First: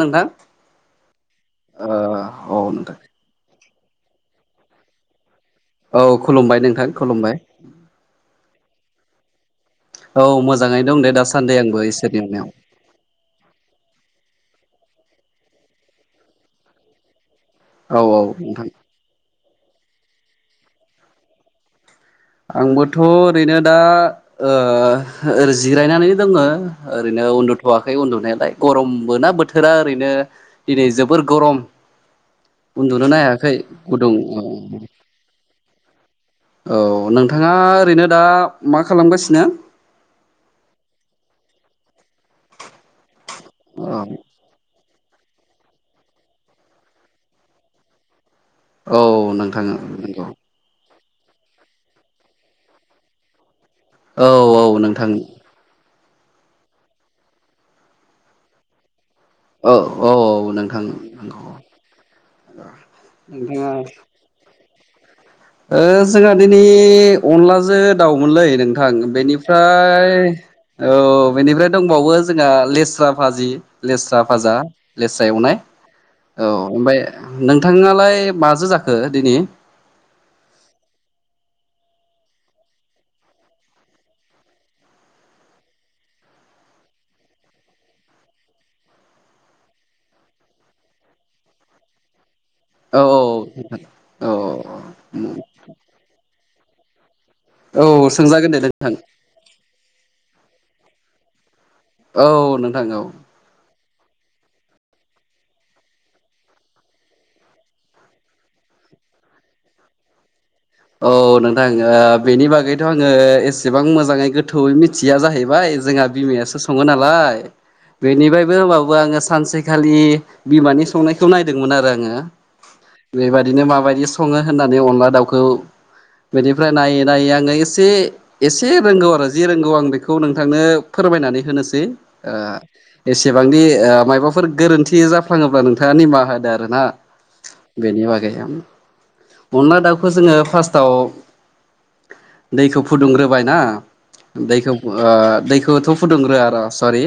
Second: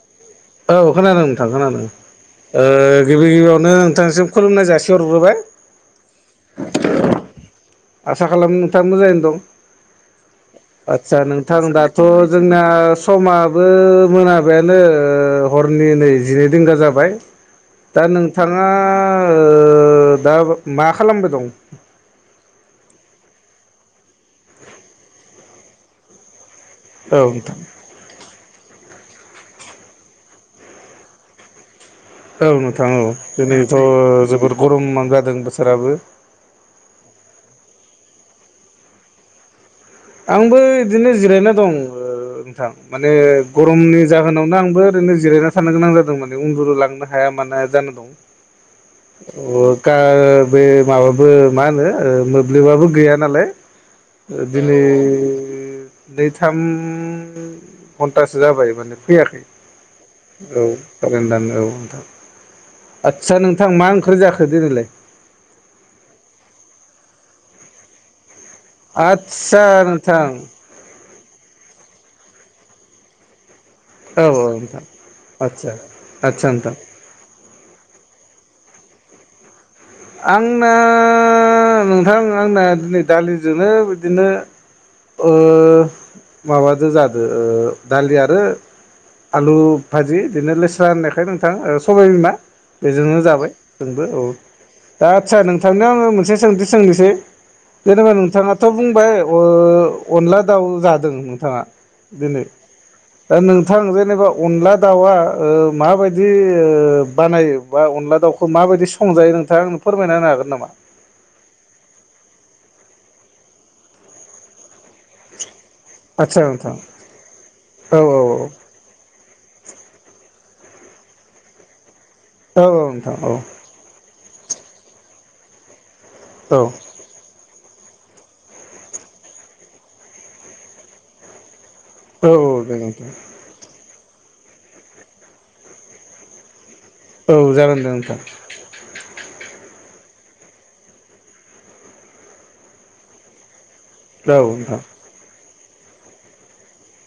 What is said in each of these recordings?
नोंथां औ खोनादो नोथां खोनादो। औ ओ नोंथां गिबि गिबियावनो थांसिम खुुलुमनाय जासि हरग्रोबाय। औ खुलुमबाय नोंथां खुलुमबाय। आसा खालामो नोंथाङा मोजाङैनो दं। औ मोजाङै दं दे आदसा दासान्दि नोंथां आंबो दाथ' इसोरनि अननायाव जोंना समाबो मोनाबायानो ओ हरनि नै जिनै रिंगा जाबाय। दा औ नोंथां नोंथाङा ओ दा मा खालामबाय दं? आंबोथ' ओरैनो दा ओ ओ जिरायनानैनो दोङो। औ ओरैनो नोंथां उन्दुथ'वाखै उन्दुनायालाय। गरमबो ना बोथोरा ओरैनो दिनै जोबोर गरम। औ नोंथां औ। उन्दुनोनो हायाखै दोनैथ' गुदुं जोबोर गरमां जादों बोथोराबो। औ नोंथाङा ओरैनो दा मा खालामगासिनो? आंबो इदिनो जिरायना दं ओ नोंथां। माने औ गरमनि जाहोनावनो आंबो ओरैनो जिरायना थानो गोनां जादों माने उन्दुुनो लांनो हाया मानो हाया जाना दं। औ नोंथां ओ गा नंगौ बे माबाबो मा होनो ओ मोब्लिबाबो गैया नालाय। औ औ नोंथां। नैथाम घन्टासो जाबाय माने फैयाखै औ औ औ नोंथां [unintelligible] औ नंगौ नोथां। आतसा नोंथां नोंथाङा मा ओंख्रै जाखो दिनैलाय? ओ जोंहा दिनै अनलाजो दाउमोनलै नोंथां। आदसा बेनिफ्राय नोंथां औ बेनिफ्राय दंबावो जोंहा लेस्रा भाजि औ लेस्रा भाजा नोंथां लेस्रा एवनाय। आदसा आदसा औ नोंथां ओमफाय नोंथाङालाय माजो जाखो दिनि? आंना नोंथां आंना दिनै दालिजोनो बिदिनो ओ माबादो जादो ओ दालि आरो आलु भाजि दिनो लेस्रा होननायखाय नोंथां ओ सबाय बिमा बेजोंनो जाबाय जोंबो औ। दा आदसा नोंथांनियाव आङो मोनसे सोंथि सोंनोसै। औ जेनेबा सोंजागोन दे नोंथाङाथ' नोंथां बुंबाय ओ अनला दाउ जादों नोंथाङा। औ नोंथां औ। थां जेनेबा अनला दाउआ ओ माबायदि ओ बानायो बा अनला दाउखौ मा माबायदि संजायो नोंथाङा आंनो फोरमायना होनो हागोन नामा? औ नोंथां ओ बेनि बागैथ' आङो एसेबां मोजाङै गोथौयै मिथिया जाहैबाय। जोंहा आदसा बिमायासो नोंथां सङो नालाय। औ बेनिफायबो औ होमबाबो आङो सानसेखालि बिमानि संनायखौ नायदोंमोन आरो आङो। औ औ नोंथां औ बेबायदिनो माबायदि स सङो होननानै अनला दाउखौ औ बेनिफ्राय नायै नायै आङो एस से एसे रोंगौ आरो जि रोंगौ आं बिखौ नोंथांनो फोरमायनानै होनोस सै औ ओ औ दे नोंथां एसेबांदि ओ मायबाफोर गोरोन्थि जाफ्लाङोब्ला नोंथाङा निमाहा होदो आरो ना। औ जागोन दे बेनि नोंथां बागै आम अनदला दाउखौ जोङो फास्टाव दैखौ फुदुंग्रोबाय ना। औ दैखौ नोंथां ओ दैखौथ' फुदुंग्रोआ र' सरि।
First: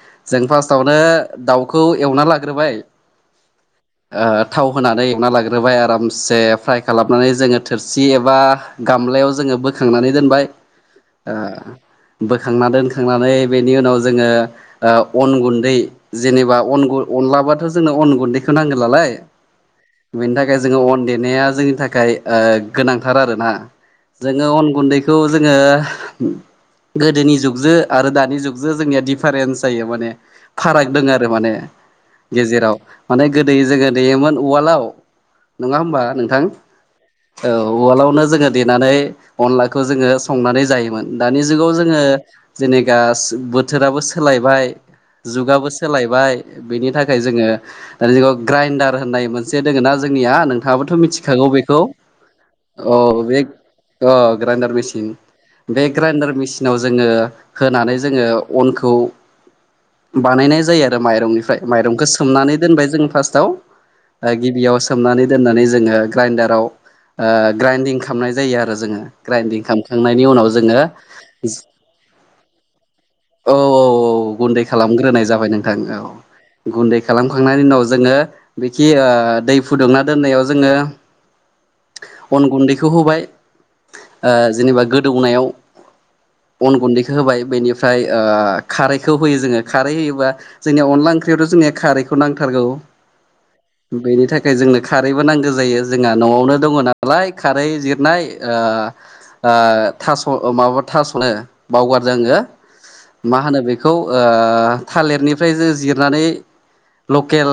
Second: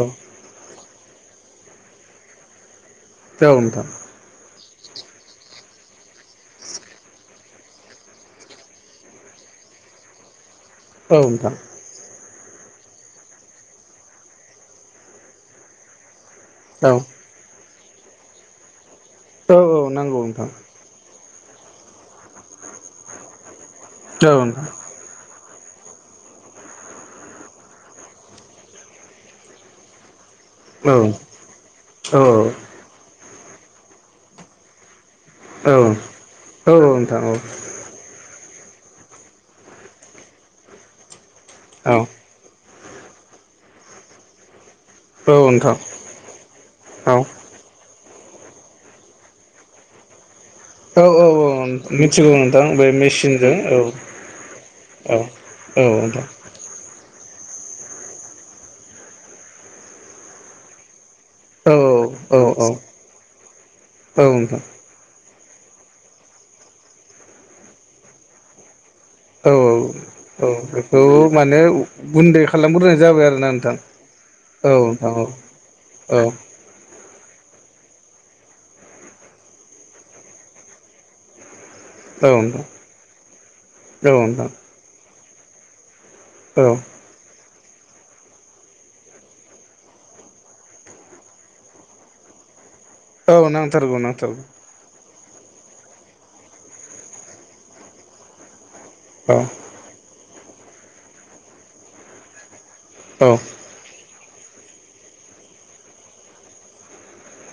औ जों फास टावनो दाउखौ एवना लाग्रोबाय। औ नोंथां। ओ थाव होनानै एवना लाग्रोबाय आरामसे फ्राय खालामनानै जोङो थोरसि एबा गामलायाव जोङो बोखांनानै दोनबाय। औ ओ नोंथां। बोखांना दोनखांनानै बेनि उनाव जोङो ओ अन गुन्दै जेनेबा अन औ अनलाबथ' जोंनो अन गुन्दैखौ नांगोन नालाय। औ औ नांगौ बेनि नोंथां थाखाय जोङो अन दे नाया जोंनि थाखाय गोनांथार आरोना औ जोङो अन गुन्दैखौ जोङो गोदोनि जुगजों आरो दानि जुगजों जोंनिया डिफारेन्स जायो माने फाराग नोंथां दं आरो माने औ गेजेराव माने गोदो जोङो देयोमोन उवालाव। औ नङा होमबा नोंथां औ नोंथां औ उवलावनो जोङो देनानै अनलाखौ जोङो संनानै जायोमोन दानि जुगाव औ जोङो जेनेखा बोथोराबो सोलायबाय। औ जुगाबो नोंथां सोलायबाय बेनि औ थाखाय जोङो दानि जुगाव ग्राइन्डार होननाय मोनसे दोङ ना जोंनिया नोंथाङाबोथ' औ औ मिथिखागौ बेखौ। औ मिथिगौ नोंथां बे औ बे मेचिनजों औ ग्राइडार मेचिन औ बे औ नोंथां ग्राइडार मेसिनाव जोङो होनानै जोङो अनखौ बानायनाय जायो। माइरंनिफ्राय औ माइरंखौ औ सोमनानै औ दोनबाय जों फास्ताव नोंथां गिबियाव सोमनानै दोननानै जोङो ग्राइनडाराव ग्राइन्दिं खालामनाय जायो आरो जोङो। औ ग्राइन्दिं खालामखांनायनि औ उनाव जोङो बेखौ माने गुन्दै खालामग्रोनाय जाबाय आरोना औ औ नोंथां औ गुन्दै औ नोंथां खालामग्रोनाय जाबाय नोंथां औ गुनदै खालाम खांनायनि उनाव जोङो बेखि दै फुदुंना दोननायाव जोङो अन नोंथां गुन्दैखौ होबाय औ ओ नोंथां जेनेबा गोदौनायाव अन गुन्दैखौ होबाय बेनि ओमफ्राय ओ खारैखौ होयो जोङो खारै होयोबा जोंनिया अनला ओंख्रियावथ' जोंनि खारैखौ नांथारगौ। औ नांथारगौ बेनि नांथारगौ थाखाय जोंनो खारैबो नांगौ। जायो जोंना न'आवनो दङ नालाय खारै जिरनाय ओ औ ओ थास'। ओ माबा थास'नो बावगारदो आङो औ मा होनो बेखौ। ओ थालिरनिफ्राय जो जिरनानै लकेल।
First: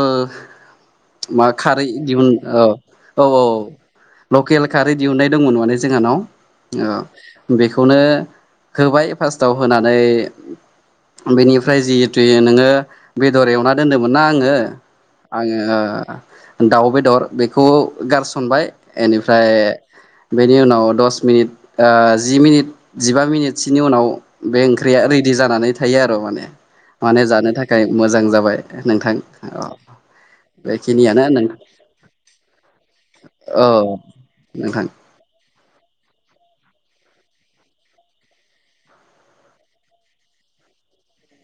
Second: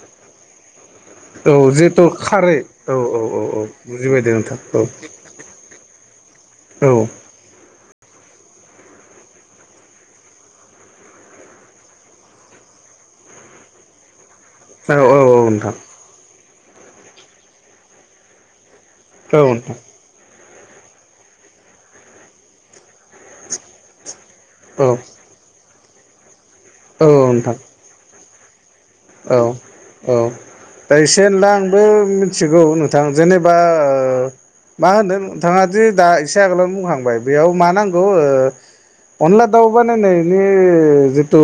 मा औ खारै जिहेथु दिहुन खारै औ औ। बुजिबाय दे नोंथां लकेल खारै औ दिहुननाय दंमोन माने जोंहानाव औ बेखौनो होबाय फार्स्टाव होनानै बेनिफ्राय जिहेतु नोङो बेदर एवना दोन्दोंमोन ना औ औ आङो नोंथां आङो दाउ बेदर बेखौ गारसनबाय औ एनिफ्राय नोंथां ओ। बेनि उनाव दस मिनिट ओ जि मिनिट जिबा मिनिटसोनि उनाव बे औ ओंख्रिया। रेडि जानानै थायो आरो माने औ माने जानो नोंथां थाखाय मोजां जाबाय नोंथां औ दा इसे बेखिनियानो नों एनला आंबो मिथिगौ नोंथां जेनेबा औ ओ नोंथां मा ओनो। बिथाङा दि दा एसे आगोलावनो बुंखांबाय बेयाव मा नांगौ ओ अनला दाउ बानायनायनि जितु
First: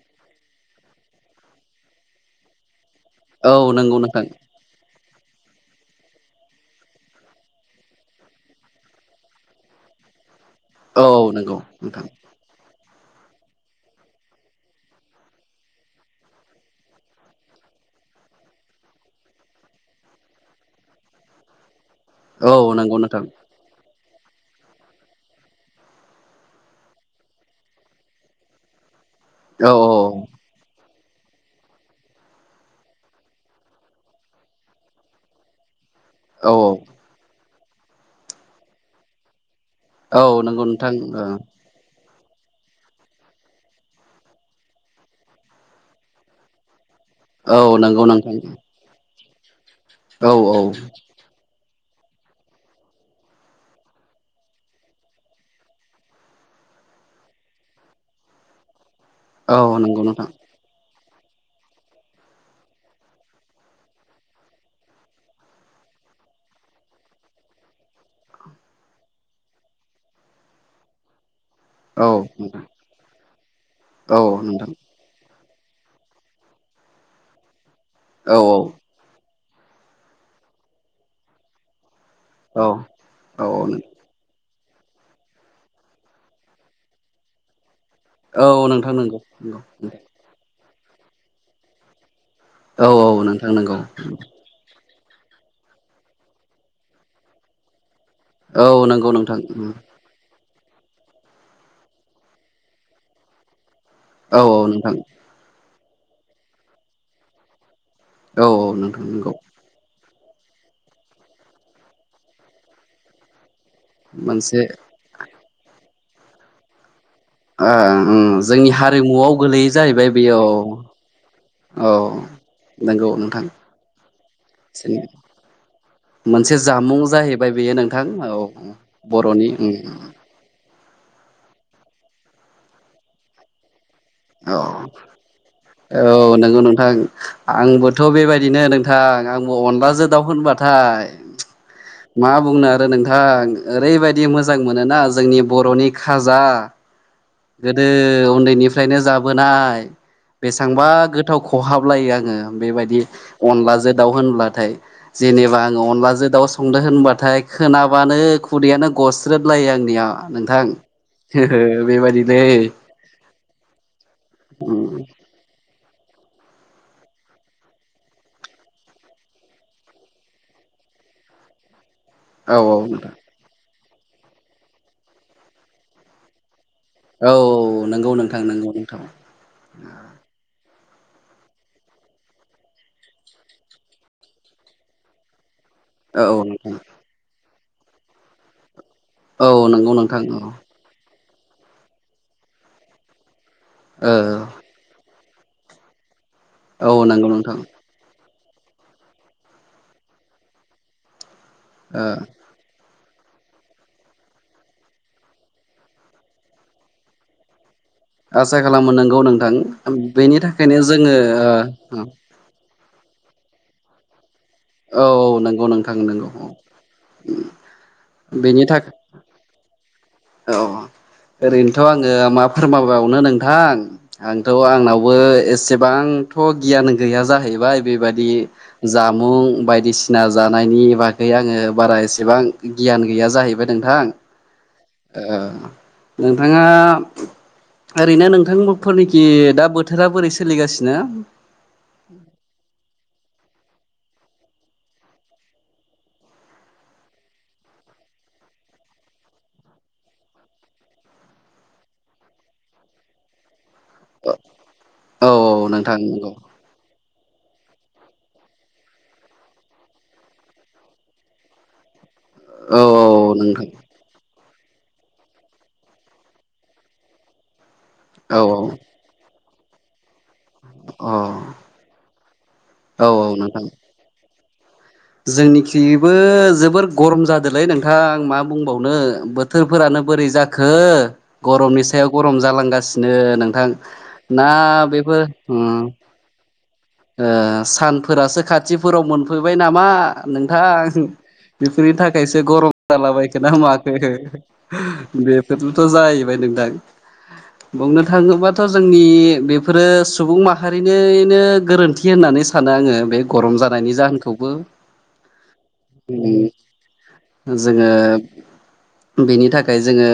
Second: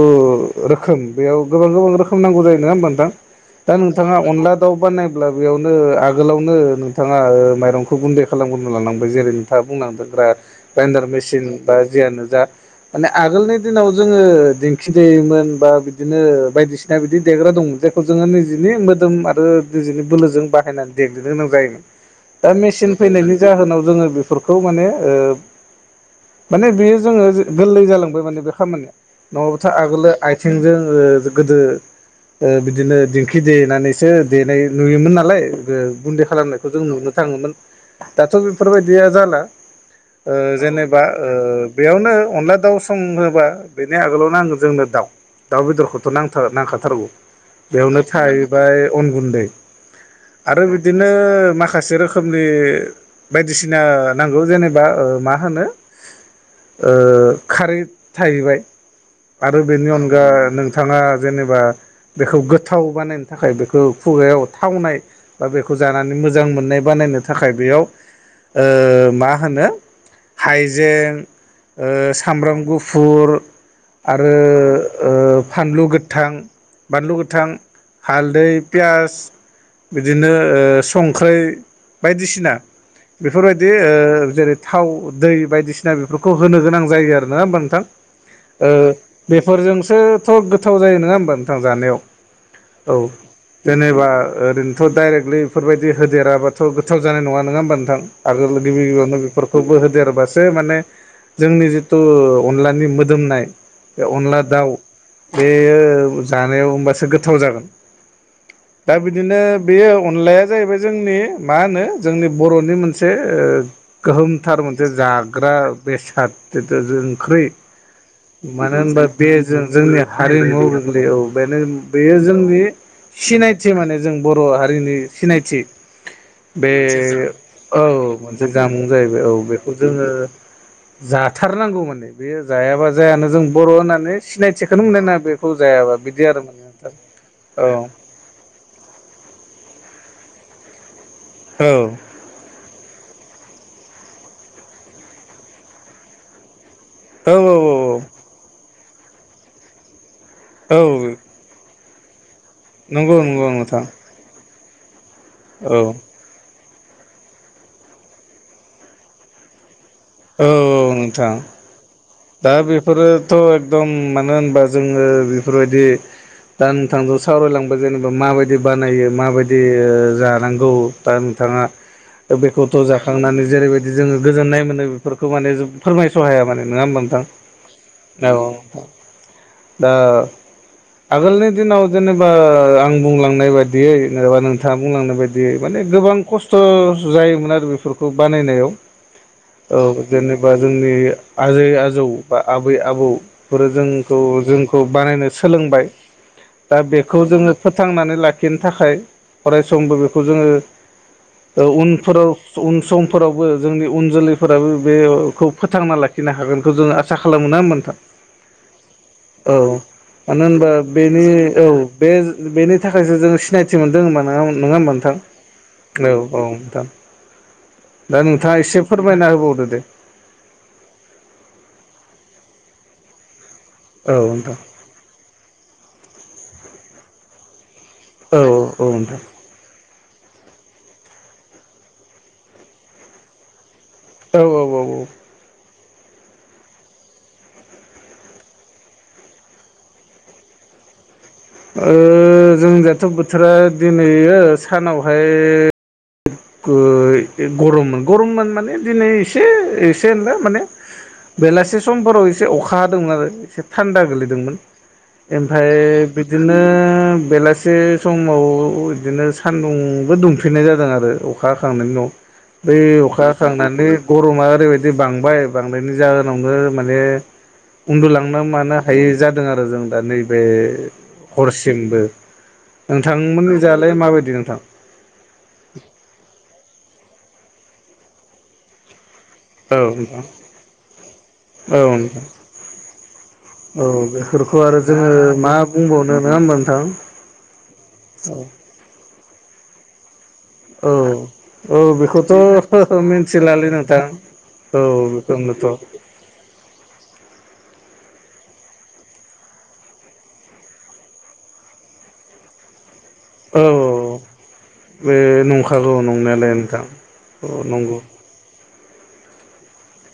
रोखोम बेयाव गोबां गोबां रोखोम नांगौ जायो। नोंङा ओमबा नोंथां? औ नोंगौ। नोंथांङा अनला दाव बानायब अब्ला बेयावनो आगोलावनो नोंथाङा ओ माइरंखौ गुन्दै खालामग्रोना लानांबाय जेरै नोंथाङा बुं ओ ब्राइनडार औ मेसिन नंगौ बा नोंथां जियानो जा माने आगोलनि दिनाव जोङो दिंखि देयोमोन बा बिदिनो बायदिसिना बिदि देग्रा दंमोन जे खौ जोङो निजिनि मोदोम आरो निजिनि बोलोजों बाहायनानै देग्लिनो गोनां जायोमोन। दा औ मेसिन नंगौ नोंथां फैनायनि जाहोनाव जोङो बेफोरखौ माने ओ माने बेयो जोङो गोल्लै जालांबाय माने बे खामानिया। नङाबथ' औ आगोलो आइथेंजों ओ गोदो ओ बिदिनो दिं खि देनानैसो देनाय नुयोमोन नालाय ओ गुन्दै औ खालामनायखौ जों नुनो थाङोमोन। दाथ' बेफोरबायदिया जाला। ओ औ नंगौ नोंथां जेनेबा ओ बेयावनो अनला दाउ सङोबा बेनि आगोलाव नांगोन जोंनो दाउ। दाउ बेदरखौथ' नांथार नांखाथारगौ। औ नोंगौ। साहैबाय अन गुन्दै औ आरो बिदिनो माख खासे रोखोमनि बायदिसिना नांगौ जेनेबा ओ मा होनो ओ खारै थाहैबाय। औ आरो बेनि नंगौ अनगा नोंथां नोंथाङा जेनेबा बेखौ गोद थाव बानायनो थाखाय बेखौ खुगायाव थावनाय बा बेखौ जानानै मोजां मोननाय बानायनो थाखाय बे बेयाव ओ मा होनो हाइजें ओ औ नोंथां सामब्राम गुफुर औ आरो नोंथां ओ फानलु गोथां बानलु गोथां औ हालदै पियास बिदिनो ओ संख्रै बायदिसिना औ बेफोरबायदि ओ जेरै थाव दै बायदिसिना बेफोरखौ होनो गोनां जायो आरो। नोङा होमबा नोंथां? औ औ ओ नोंथां नंगौ बेफोरजोंसोथ' गोथाव जायो। नोङा होमबा नोंथां जानायाव? औ जेनेबा ओरैन फोर' डाइरेक्टलि बेफोरबायदि होदेराबाथ' गोथाव जानाय नङा। नोङा होमबा नोंथां? आगोल गिबि औ नंगौ गिबियावनो नोंथां बेफोरखौबो होदेरबास सो माने जोंनि जिथु अनलानि मोदोमनाय बे अनला औ औ दाउ नोंथां बेयो जानायाव ओमबासो गोथाव जागोन। औ दा नोंथां नंगौ बिदिनो बेयाव अनलाया जाहैबाय जोंनि मा होनो जोंनि बर'नि मोनसे ओ। गोहोमथार मोनसे जाग्रा बेसाद जिथु जों ख्रि ओ उम जोंनि मानो होनबा बे हारिमुआव जों गोलैयो जाहैबाय बेयो औ [unintelligible] बेनो औ बेयो जोंनि नंगौ नोंथां सिनायथि माने जों बर' हारिनि सिनायथि। मोनसे बे जामुं जाहैबाय बेयो नोंथां औ मोनसे जामुं जाहैबाय औ बर'नि उम बेखौ जोङो जाथारनांगौ माने। बेयो जायाबा जायानो। जों बर' होनना नै औ सिनायथिखोनो मोननाय नोङा बेखौ जायाबा बिदि आरो माने। नोंथां थां औ आंबोथ' बेबायदिनो नोंथां। आंबो अनलाजो दाउ होनबाथाय औ मा बुंनो आरो नोंथां। ओरैबायदि मोजां मोनोना जोंनि बर'नि खाजा। औ गोदो उन्दैनिफ्रायनो जाबोनाय औ बेसांबा गोथाव खहाब लायो आङो बे बायदि नंगौ नंगौ नोंथां औ अनलाजो दाउ होनब्लाथाय। जेनेबा आङो औ अनलाजो दाउ संदो होनबाथाय खोनाबानो खुदैयानो गस्रोद लायो आं निआ नोंथां औ नोंथां [unintelligible] बेबायदि दा बेफोरोथ' एकदम मानो होनबा जोङो बिफोरबायदि दा नोंथांजों सावरायलांबाय जेनेबा माबायदि बानायो माबायदि ओ जानांगौ। दा थाङा ओ औ बेखौथ' जाखांनानै जेरैबायदि जोङो गोजोननाय मोनो बेफोरखौ माने जों फोरमायस' हाया माने। नोङा थां औ नंगौ नोंथां। नंगौ नोंथां दा आगोलनि दिनाव जेनेबा ओ आं बुंलांनाय बादियै जेनेबा नोंथाङा बुंलांनाय बायदियै माने गोबां औ औ खस्थ' नोंथां जायोमोन आरो बेफोरखौ बानायनायाव। औ नंगौ नोंथां जेनेबा जोंनि आजै आजौ बा आबै आबौफोर औ जोंखौ जोंखौ बानायनाय सोलोंबाय दा औ बेखौ नंगौ जोङो नोंथां फोथांनानै लाख खिन थाखाय अराय समबो बेखौ जोङो ओ उनफोराव उन सं फोरावबो जोंनि उन जोलैफोराबो बेखौ फोथांना लाखिनो हागोनखौ जोङो आसा खालामो। ना होमबा नोंथां? आसा खालामो नोंगौ नोंथां औ बेनि मानो होनबा थाखायनो जोङो बेनि औ बेज बेनि थाखायसो जों सिनायथि मोनदों होनबा नोङा नोङा होमबा ओ औ नोंथां? औ नंगौ नोंथां नंगौ औ औ नोंथां। दा नोंथाङा बेनि एसे थाखाय फोरमायना होबावदो दे। औ ओरैनोथ' आङो मा फोरमाबावनो नों थां औ आंथ' नोंथां आंनावबो एसेबांथ' गियान गैया जाहैबाय। बेबादि औ औ नोंथां जामुं बायदिसि ना जानायनि बागै आङो बारा एसेबां गियान गैया जाहैबाय नोंथां। औ औ औ औ। ओ नोंथाङा ओरैनो नोंथां मोफोनिखि दा बोथोरा बोरै सोलिगासिनो? ओ जोंजाथ' बोथोरा दिनैयो सानावहाय गुइ गरममोन गरममोन माने दिनै एसे एसे ओनला माने बेलासे समफोराव एसे अखा हादोंमोन आरो। एसे सान्दा गोलैदोंमोन। औ एमफाय नोंथां नंगौ बिदिनो बेलास से समाव इदिनो सानदुंबो दुंफिननाय जादों आरो अखा हाखांनायनि उनाव। बै औ औ अखा नोंथां हाखांनानै गरमा ओरैबायदि बांबाय बांनायनि जाहोनावनो माने उन्दुलांनो औ औ मानो हायै जाद दों आरो जों दा नैबे अ हरसिमबो औ नोंथां मोनिजालाय माबायदि नोंथां? जोंनिखिबो जोबोर गरम जादोलै नोंथां मा बुंबावनो। औ बोथोरफोरानो नोंथां। बोरै जाखो औ गरमनि सायाव नोंथां गरम जालांगासिनो नोंथां। औ ना बेफोरखौ आरो जोङो बेफोर मा उम बुंबावनो नङा होमबा नोंथां? ओ सानफोरासो खाथिफोराव मोनफैबाय नामा नोंथां। औ औ बेफोरनि बेखौथ' थाखायसो गरम जालाबायखोना मिथिलालै माखो नोंथां। औ बेखौनोथ' औ बेफोरथ' जाहैबाय नों थां बुंनो थाङोबाथ' जोंनि बेफोरो सुबुं माहारिनैनो गोरोन्थि होननानै सानो आङो। बे गरम औ जानायनि जाहोनखौबो बे नंखागौ उम। नंनायालाय नोंथां। औ जोङो नंगौ। बिनि थाखाय जोङो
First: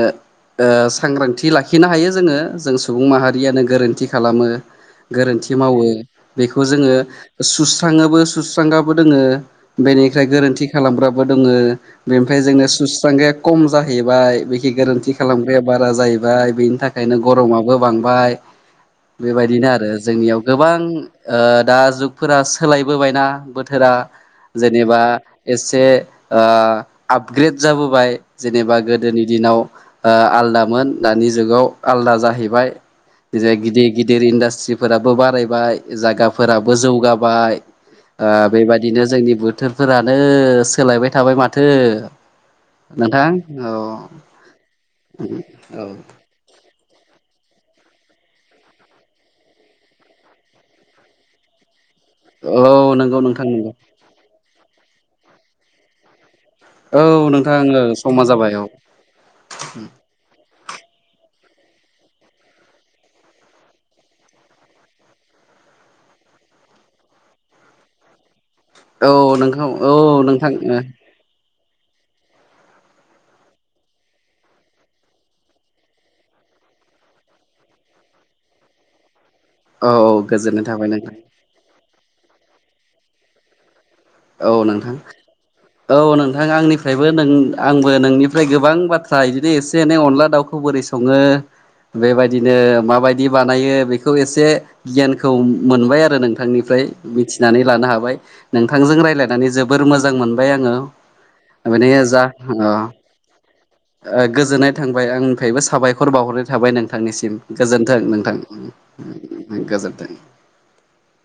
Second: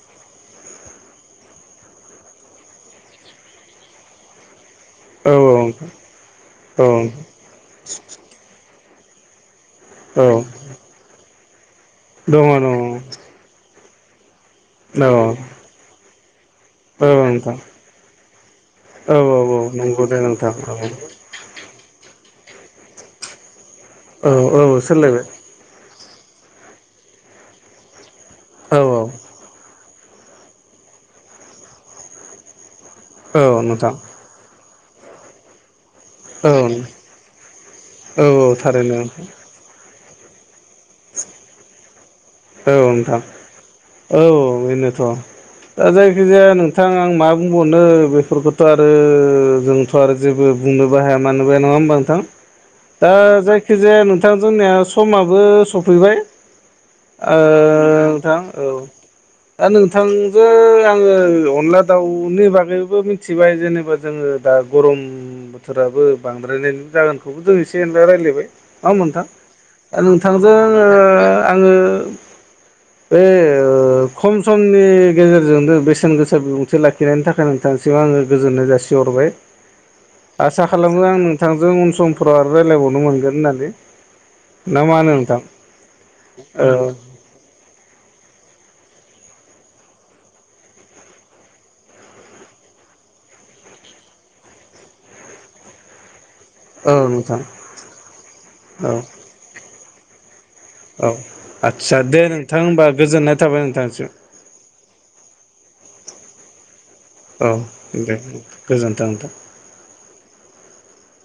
सांग्रांथि लाखिनो हायो जोङो जों सुबुं माहारियानो गोरोन्थि खालामो। औ गोरोन्थि मावो। बेखौ औ जोङो सुस्राङोबो सुस्रांगाबो दोङो। बेनिख्राय औ गोरोन्थि खालामग्राबो दोङो। बेनिफ्राय दङ जोंनो सुस्रांग्राया खम जाहैबाय। बे गि दङ गोरोन्थि औ खालामग्राया बारा जाहैबाय। बेनि औ थाखायनो नोंथां गरमाबो बांबाय औ औ औ बेबायदिनो आरो। नंगौ दे जोंनियाव नोंथां औ गोबां ओ दा जुगफोरा सोलायबोबायना बोथ थोरा औ औ जेनेबा सोलायबाय एसे ओ आपग्रेड जाबोबाय। जेनेबा औ गोदोनि दिनाव ओ आलदामोन दानि जुगाव आलदा जाहैबाय। औ बिजाय गिदिर नोंथां गिदिर इन्डास्ट्रिफोराबो बारायबाय। इ औ जागाफोराबो जौगाबाय औ ओ औ थारैनो बेबायादिनो जोंनि बोथोरफोरा नो सोलायबाय थाबाय माथो नोंथां। ओ औ बेनोथ' दा औ जायखिजाया नोंथां आं म बुंबनो बेफोरखोथ' आरो जोंथ' आरो जेबो बुंनोबो हाया मानोबो हाया। नङा होमबा? थां औ दा नंगौ नोंथां नंगौ जायखिजाया नोंथां जोंनिया समाबो सफैबाय। औ ओ नोंथां समा नोंथां जाबाय औ दा नोंथांजो आङो अनला दाउनि बागैबो मिनथिबाय जेनेबा जोङो दा गरम बोथोरा दाबो बांद्रायनाय जागोनखौबो जों एसे एनला रायलायबाय। नोङा होमबा औ नोंथां? औ ओ नोंथां नोंथांजों औ आङो आङो बे ओ खम समनि गेजेरजोंनो बेसेन गोसा बिबुंथि लाखिनायनि थाखाय नोंथां सो आङो गोजोन्नाय जासिहरबाय। औ आसा गोजोननाय थाबाय खालामो नोंथां आं नोंथांजों उन सम फोराव आरो रायलायबावनो मोनगोन होन्नानै। औ नोंथां औ नोंथां औ आंनिफ्रायबो नों आंबो नोंनिफ्राय गोबां बाथ्रा बिनो एसे एनै अनला दाउखौ बोरै सङो बेबायदिनो माबायदि बानायो बेखौ एसे गियानखौ मोनबाय आरो नोंथां नोंथांनिफ्राय औ नोंथां मिथिनानै लानो हाबाय औ नोंथांजों रायज्लायनानै जोबोर मोजां मोन आङो औ माने आदसा दे जा नोंथां होमबा गोजोननाय थाबाय नोंथांसिम गोजोननाय थांबाय आं निफ्रायबो साबायखर बावहरनाय थाबाय नोंथांनिसिम औ गोजोन्थों दे नोंथां गोजोन्थों नोंथां गोजोनथों [unintelligible]